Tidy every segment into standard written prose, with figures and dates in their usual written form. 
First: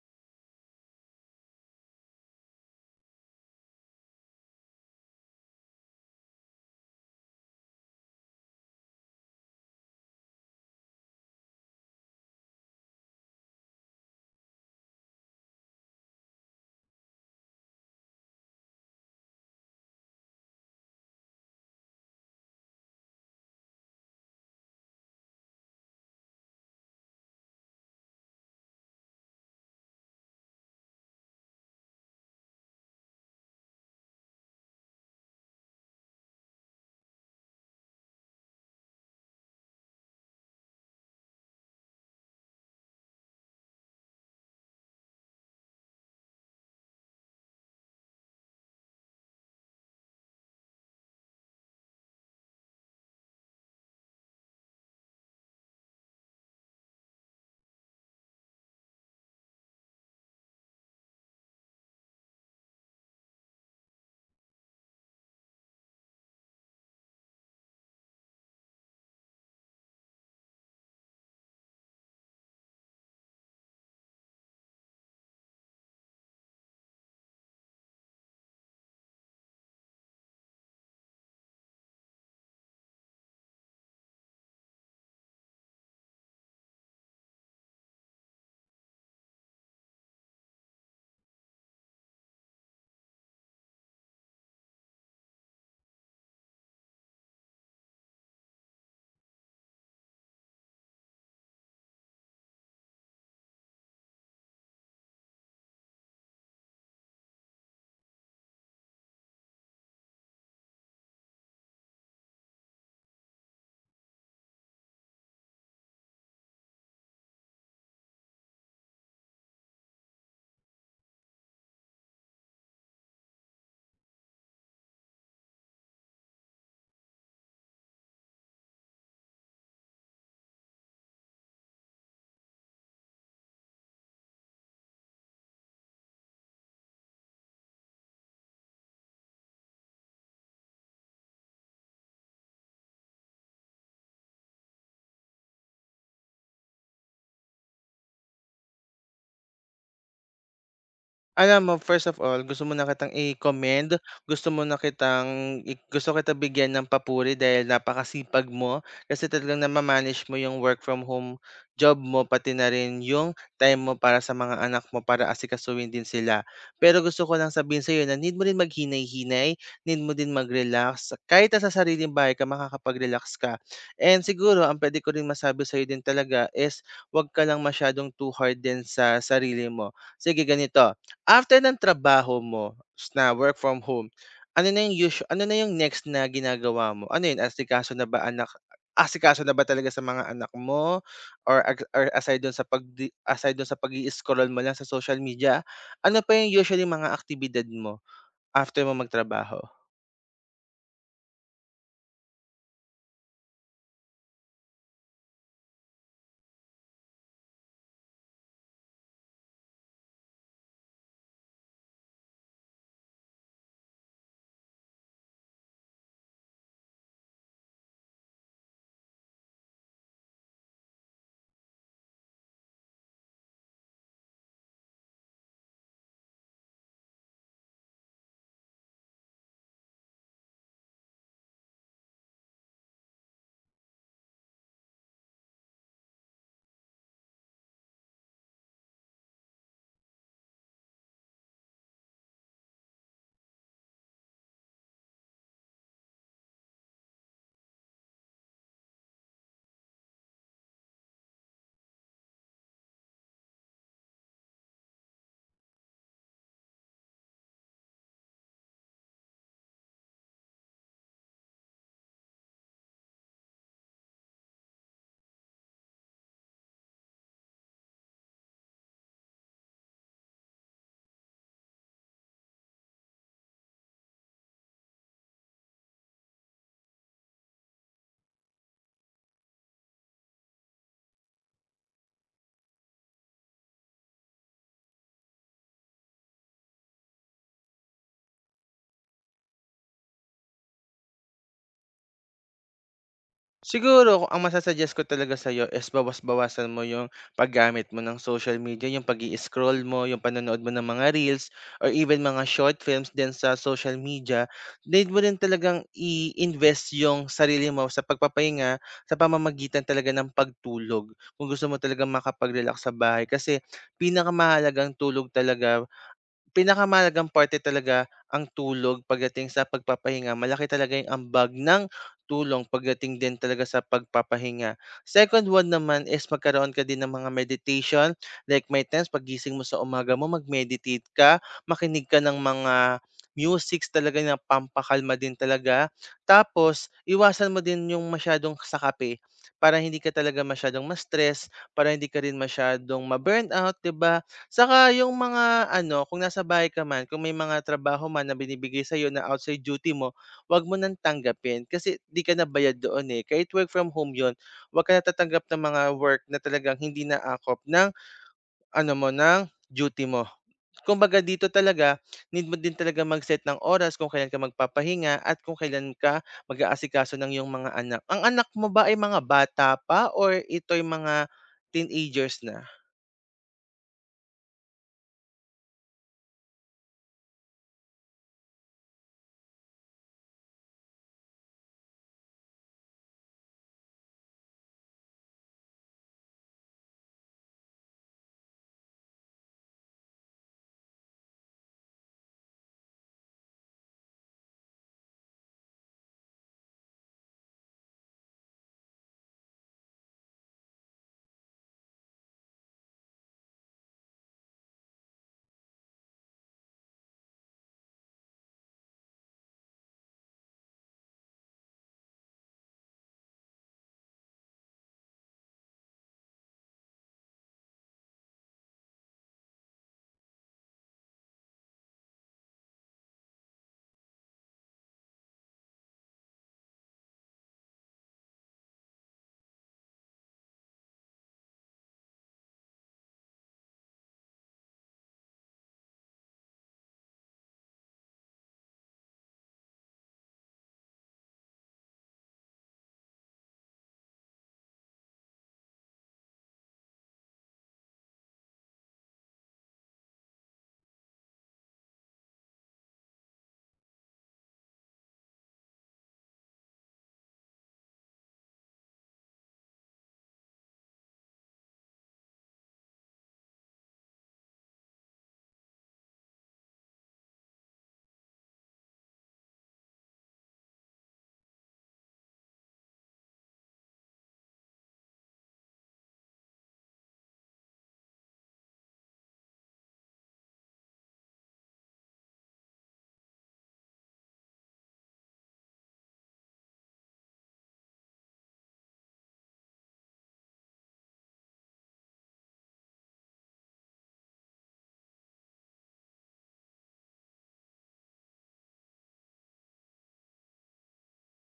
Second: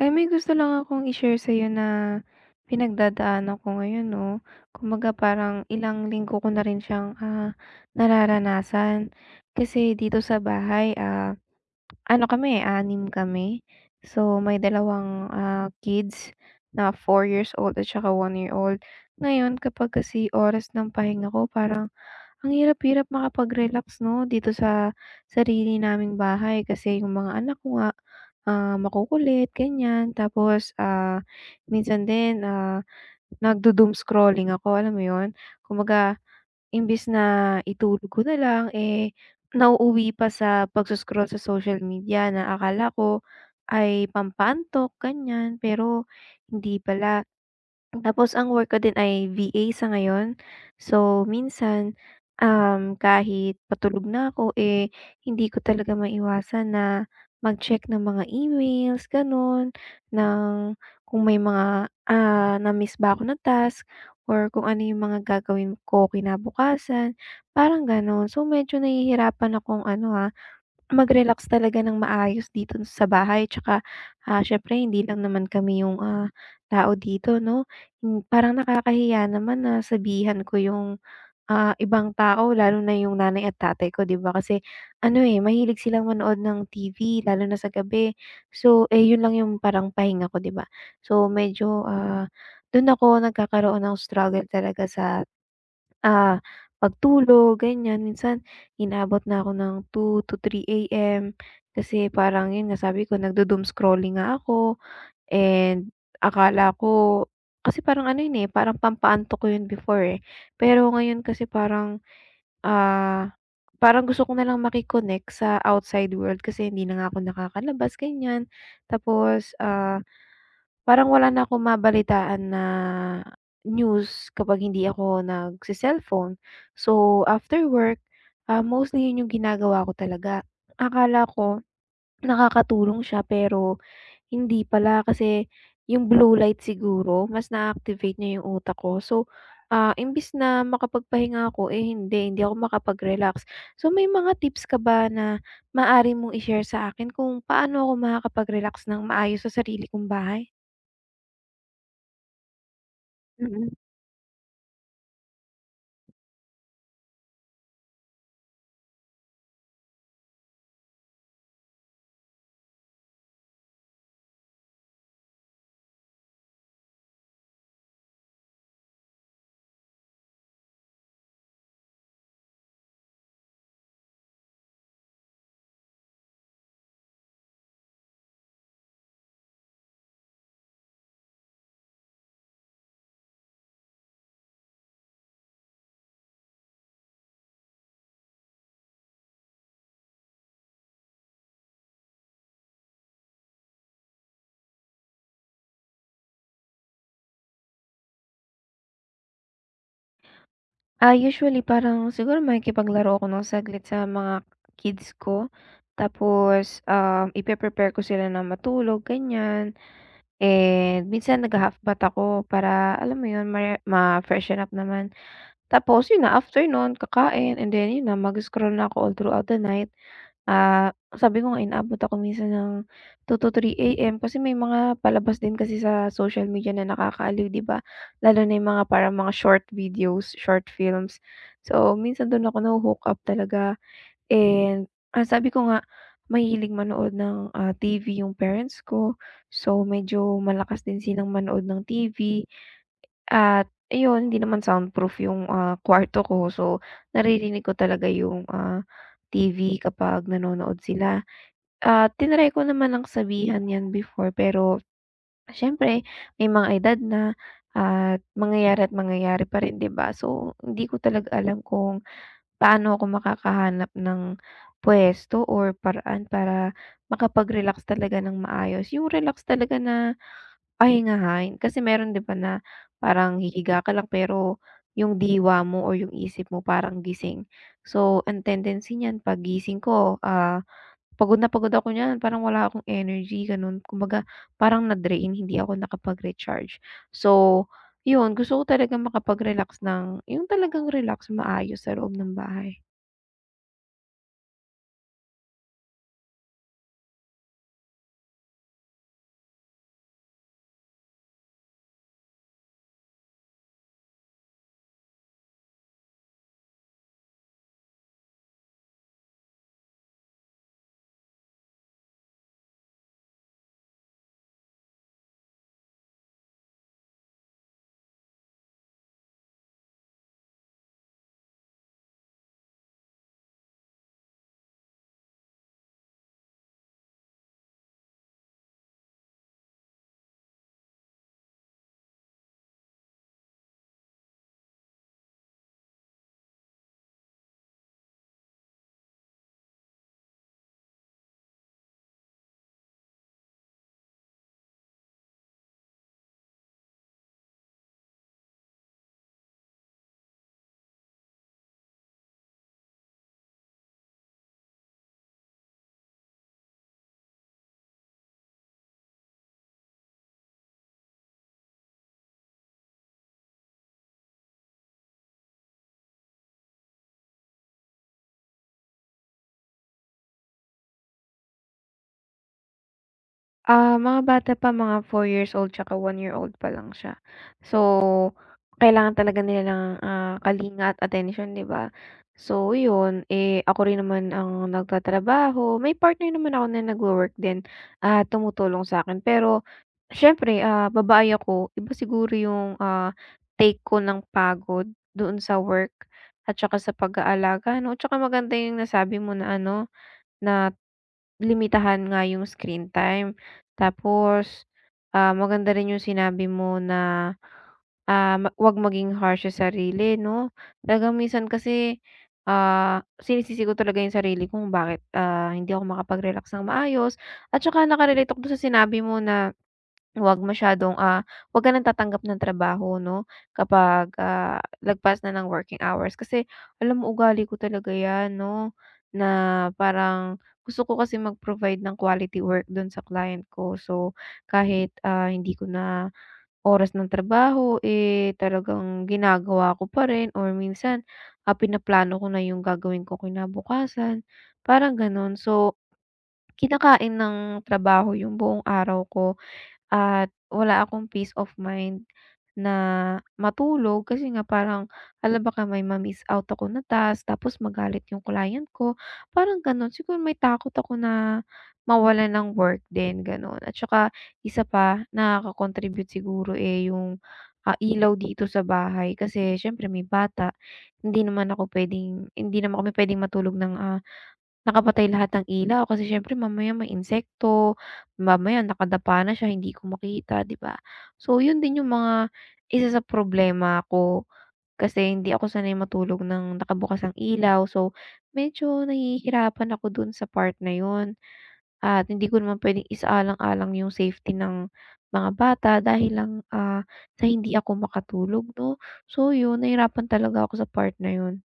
Ay, may gusto lang akong i-share sa'yo na pinagdadaanan ko ngayon 'no. Kumbaga parang ilang linggo ko na rin siyang, nararanasan. Kasi dito sa bahay, ano kami, anim kami. So, may dalawang, kids na 4 years old at saka 1 year old. Ngayon kapag kasi oras ng pahinga ko parang ang hirap-hirap makapag-relax 'no, dito sa sarili naming bahay kasi yung mga anak ko nga, makukulit ganyan tapos, minsan din, nagdo-doom scrolling ako, alam mo 'yun? Kumbaga imbis na itulog ko na lang, eh, nauuwi pa sa pagso sa social media na akala ko ay pampantok ganyan, pero hindi pala. Tapos ang work ko din ay VA sa ngayon. So, minsan, kahit patulog na ako, eh, hindi ko talaga maiwasan na mag-check ng mga emails, ganun, ng kung may mga na-miss ba ako na task or kung ano yung mga gagawin ko kinabukasan, parang ganun. So, medyo nahihirapan akong ano ha, mag-relax talaga ng maayos dito sa bahay tsaka, siyempre hindi lang naman kami yung, tao dito 'no. Parang nakakahiya naman na sabihan ko yung, ibang tao lalo na yung nanay at tatay ko 'di ba kasi ano, eh, mahilig silang manood ng TV lalo na sa gabi. So, eh, yun lang yung parang pahinga ko 'di ba. So medyo, dun ako nagkakaroon ng struggle talaga sa Ah, pagtulog ganyan. Minsan inaabot na ako ng 2 to 3 AM kasi parang yun nga sabi ko nagdo-doom scrolling nga ako and akala ko kasi parang ano yun, eh, parang pampaantok ko yun before, eh. Pero ngayon kasi ah, parang gusto ko na lang connect sa outside world kasi hindi na nga ako nakakalabas ganyan. Tapos, parang wala na akong mabalitaan na news kapag hindi ako nagse-cellphone. So, after work, mostly 'yun yung ginagawa ko talaga. Akala ko nakakatulong siya pero hindi pala kasi yung blue light siguro mas na-activate niya yung utak ko. So, imbes na makapagpahinga ako, eh, hindi ako makapag-relax. So, may mga tips ka ba na maaari mong i-share sa akin kung paano ako makakapag-relax ng maayos sa sarili kong bahay? Alam mo, first of all, gusto mo na kitang Mm. i-commend, gusto kita bigyan ng papuri dahil napakasipag mo kasi talagang nama mo yung work from home job mo, pati na rin yung time mo para sa mga anak mo para asikasuhin din sila. Pero gusto ko lang sabihin sa'yo na need mo rin maghinay-hinay, need mo din mag-relax. Kahit sa sariling bahay ka, makakapag-relax ka. And siguro, ang pwede ko rin masabi sa'yo din talaga is wag ka lang masyadong too hard din sa sarili mo. Sige, ganito. After ng trabaho mo s- na work from home, ano na yung usual, ano na yung next na ginagawa mo? Ano yun, asikaso na ba talaga sa mga anak mo? Or aside dun sa pag-i-scroll mo lang sa social media, ano pa yung usually mga aktibidad mo after mo magtrabaho? Usually parang siguro makikipaglaro ako ng saglit sa mga kids ko. Tapos, ipe-prepare ko sila na matulog, ganyan. And minsan nagha-half bath ako para, alam mo yun, ma-freshen up naman. Tapos, yun na, after nun, kakain. And then, yun na, mag-scroll na ako all throughout the night. Sabi ko nga inaabot ako minsan ng 2 to 3 AM kasi may mga palabas din kasi sa social media na nakakaaliw, 'di ba? Lalo na yung mga parang mga short videos, short films. So, minsan dun ako naho-hook up talaga and, sabi ko nga mahilig manood ng, TV yung parents ko. So, medyo malakas din silang manood ng TV at ayun, hindi naman soundproof yung, kwarto ko. So, naririnig ko talaga yung, TV kapag nanonood sila. Tinry ko naman ng sabihan 'yan before pero siyempre may mga edad na at mangyayari pa rin, 'di ba? So, hindi ko talaga alam kung paano ako makakahanap ng puwesto or paraan para makapag-relax talaga ng maayos. Yung relax talaga na pahingahan kasi meron, 'di ba, na parang hihiga ka lang pero yung diwa mo or yung isip mo parang gising. So, ang tendency niyan 'pag gising ko, pagod na pagod ako niyan, parang wala akong energy gano'n. Kumbaga parang na-drain, hindi ako nakapag-recharge. So, 'yun gusto ko talagang makapag-relax ng yung talagang relax, maayos sa loob ng bahay. Siguro ang masu ko talaga sa'yo is bawas-bawasan mo yung paggamit mo ng social media, yung pag scroll mo, yung panonood mo ng mga reels or even mga short films din sa social media. Need mo rin talagang i-invest yung sarili mo sa pagpapahinga sa pamamagitan talaga ng pagtulog, kung gusto mo talaga makapag-relax sa bahay. Kasi pinakamahalagang tulog talaga pinakamalagang parte talaga ang tulog pagdating sa pagpapahinga. Malaki talaga yung ambag ng tulong pagdating din talaga sa pagpapahinga. Second one naman is magkaroon ka din ng mga meditation, like may times pagising mo sa umaga mo, mag-meditate ka, makinig ka ng mga musics talaga na pampakalma din talaga. Tapos, iwasan mo din yung masyadong sakape para hindi ka talaga masyadong ma-stress, para hindi ka rin masyadong ma-burnout, 'di ba? Saka yung mga ano, kung nasa bahay ka man, kung may mga trabaho man na binibigay sa'yo na outside duty mo, wag mo nang tanggapin kasi 'di ka na bayad doon, eh. Kahit work from home yon, wag ka na tatanggap ng mga work na talagang hindi naakop ng ano mo, ng duty mo. Kumbaga dito talaga, need mo din talaga mag-set ng oras kung kailan ka magpapahinga at kung kailan ka mag-aasikaso ng iyong mga anak. Ang anak mo ba ay mga bata pa or ito'y mga teenagers na? Mga bata pa, mga 4 years old tsaka 1 year old pa lang siya. So, kailangan talaga nila ng, kalinga at attention 'di ba? So, yun, eh, ako rin naman ang nagtatrabaho. May partner naman ako na nagwo-work din at tumutulong sa akin. Pero siyempre, babae ako, iba siguro yung, take ko ng pagod doon sa work at tsaka sa pag-aalaga, 'no? Tsaka maganda yung nasabi mo na ano na limitahan nga yung screen time. Tapos, maganda rin yung sinabi mo na, ah, ma 'wag maging harsh sa sarili 'no? Talagang minsan kasi, sinisisi ko talaga yung sarili ko kung bakit, hindi ako makapag-relax ng maayos at saka naka-relate ako dun sa sinabi mo na Huwag masyadong, ah, huwag ka ng tatanggap ng trabaho 'no, kapag, lagpas na ng working hours. Kasi alam mo ugali ko talaga 'yan 'no, na parang gusto ko kasi mag-provide ng quality work do'n sa client ko. So, kahit, hindi ko na oras ng trabaho, eh, talagang ginagawa ko pa rin or minsan, pinaplano ko na 'yung gagawin ko kinabukasan, parang gano'n. So, kinakain ng trabaho 'yung buong araw ko. At wala akong peace of mind na matulog kasi nga parang, hala baka may ma-miss out ako na task tapos magalit yung client ko, parang gano'n. Siguro may takot ako na mawalan ng work din, gano'n. At saka isa pa, nakaka-contribute siguro, eh, yung, ilaw dito sa bahay kasi siyempre may bata. Hindi naman kami puwedeng matulog ng, nakapatay lahat ng ilaw kasi siyempre mamaya may insekto, mamaya nakadapa na siya hindi ko makita, 'di ba? So, 'yun din yung mga isa sa problema ko kasi hindi ako sanay matulog ng nakabukas ang ilaw. So, medyo nahihirapan ako dun sa part na 'yun at hindi ko naman puwedeng isaalang-alang yung safety ng mga bata dahil lang, sa hindi ako makatulog 'no. So 'yun, nahirapan talaga ako sa part na 'yun.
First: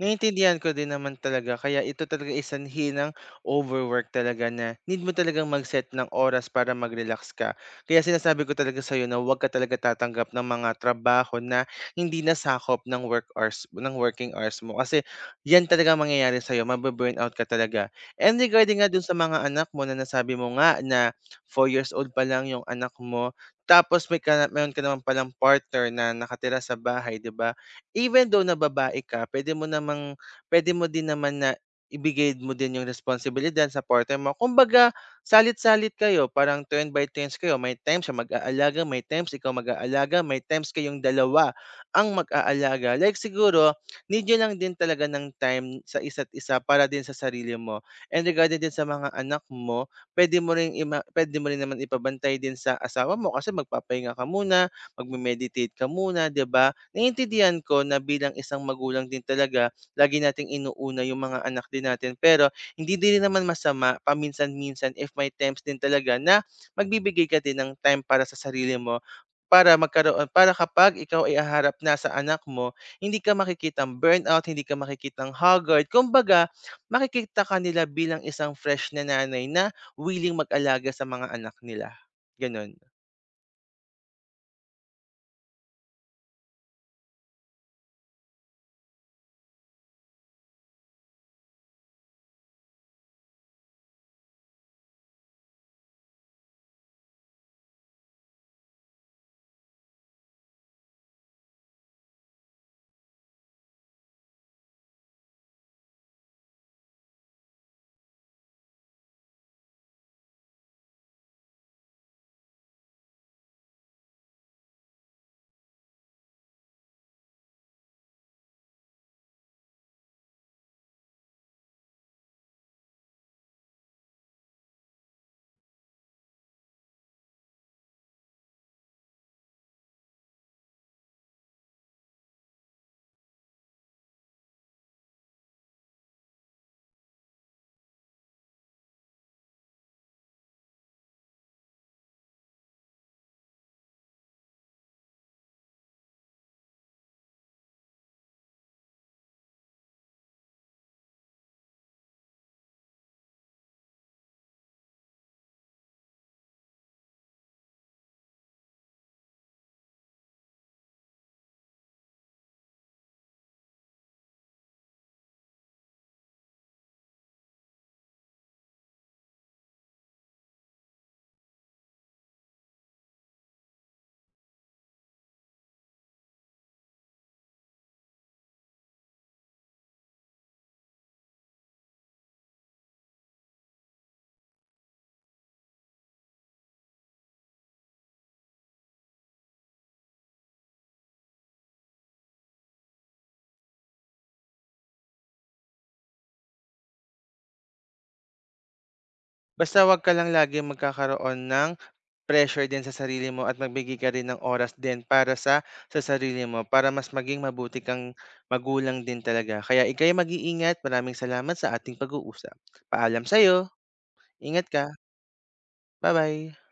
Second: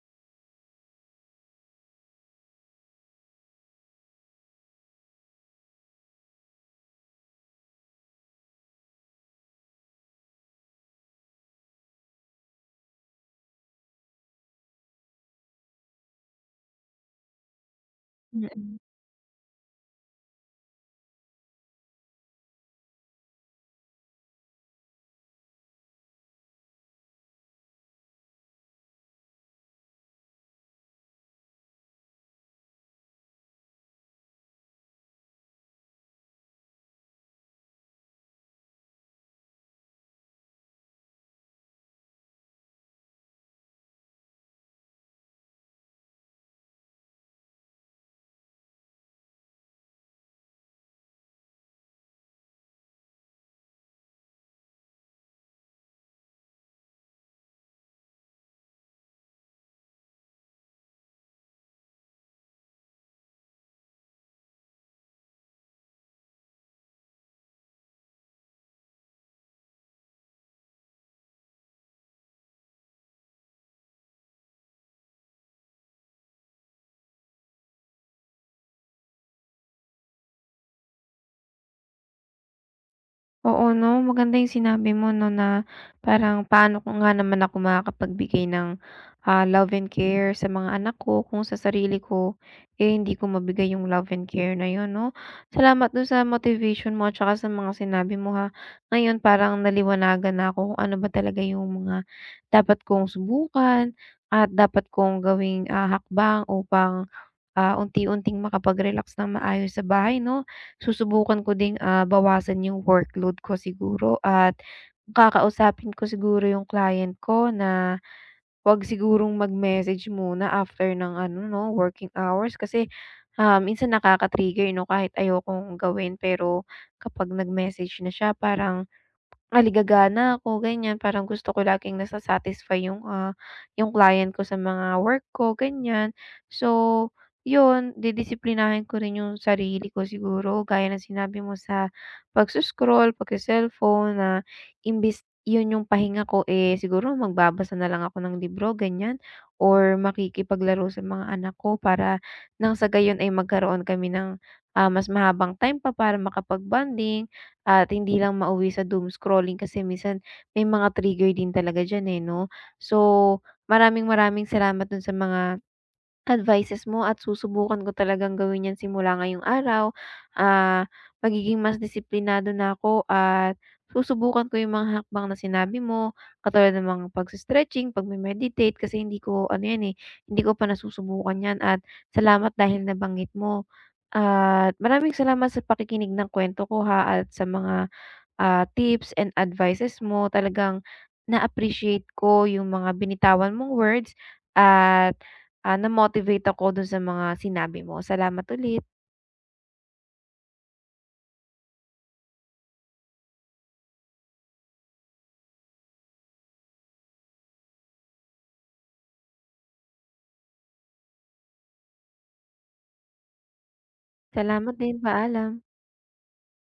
Naiintindihan ko din naman talaga kaya ito talaga ay sanhi ng overwork talaga na need mo talagang mag-set ng oras para mag-relax ka. Kaya sinasabi ko talaga sa'yo na huwag ka talaga tatanggap ng mga trabaho na hindi nasakop ng working hours mo kasi yan talaga ang mangyayari sa'yo, mabe out ka talaga. And Mm. regarding nga dun sa mga anak mo na nasabi mo nga na 4 years old pa lang yung anak mo, tapos meron ka naman palang partner na nakatira sa bahay, 'di ba? Even though na babae ka, puwede mo din naman na ibigay mo din yung responsibilidad sa partner mo. Kumbaga salit-salit kayo, parang turn by turns kayo. May times siya mag-aalaga, may times ikaw mag-aalaga, may times kayong dalawa ang mag-aalaga. Like siguro need niyo lang din talaga ng time sa isa't isa para din sa sarili mo. And regarding din sa mga anak mo, puwede mo rin naman ipabantay din sa asawa mo kasi magpapahinga ka muna, magme-meditate ka muna, 'di ba? Naiintindihan ko na bilang isang magulang din talaga, lagi nating inuuna yung mga anak din natin. Pero hindi din naman masama paminsan-minsan if may times din talaga na magbibigay ka din ng time para sa sarili mo para kapag ikaw ay aharap na sa anak mo, hindi ka makikitang burnout, hindi ka makikitang haggard. Kumbaga, makikita ka nila bilang isang fresh na nanay na willing mag-alaga sa mga anak nila. Ganun. Oo 'no, maganda yung sinabi mo 'no, na parang paano ko nga naman ako makakapagbigay ng, love and care sa mga anak ko kung sa sarili ko, eh, hindi ko mabigay yung love and care na yun 'no. Salamat dun sa motivation mo at saka sa mga sinabi mo ha. Ngayon parang naliwanagan na ako kung ano ba talaga yung mga dapat kong subukan at dapat kong gawing, hakbang upang unti-unting makapag-relax ng maayos sa bahay 'no. Susubukan ko ding, bawasan yung workload ko siguro at kakausapin ko siguro yung client ko na 'wag sigurong mag-message muna after ng ano 'no, working hours kasi, minsan nakaka-trigger 'no, kahit ayokong gawin pero kapag nag-message na siya parang aligagana ako ganyan, parang gusto ko laging nasa-satisfy yung client ko sa mga work ko ganyan. So, yun didisiplinahin ko rin yung sarili ko siguro gaya ng sinabi mo sa pagso-scroll, pagse-cellphone na imbis yun yung pahinga ko, eh, siguro magbabasa na lang ako ng libro ganyan or makikipaglaro sa mga anak ko para nang sa gayon ay magkaroon kami ng, mas mahabang time pa para makapag at hindi lang mauwi sa doom scrolling kasi minsan may mga trigger din talaga diyan, eh, 'no? So, maraming maraming salamat dun sa mga advices mo at susubukan ko talagang gawin 'yan simula ngayong araw. Ah, Magiging mas disiplinado na ako at susubukan ko yung mga hakbang na sinabi mo, katulad ng mga pagse-stretching, pagme-meditate kasi hindi ko ano 'yan, eh, hindi ko pa nasusubukan 'yan at salamat dahil nabanggit mo. At maraming salamat sa pakikinig ng kwento ko, ha, at sa mga tips and advices mo. Talagang na-appreciate ko yung mga binitawan mong words at, na-motivate ako dun sa mga sinabi mo. Salamat ulit. Basta 'wag ka lang lagi magkakaroon ng pressure din sa sarili mo, at magbigay ka rin ng oras din para sa sarili mo, para mas maging mabuti kang magulang din talaga. Kaya ika'y mag-iingat. Maraming salamat sa ating pag-uusap. Paalam sa'yo. Ingat Salamat ka. din, paalam. Bye bye.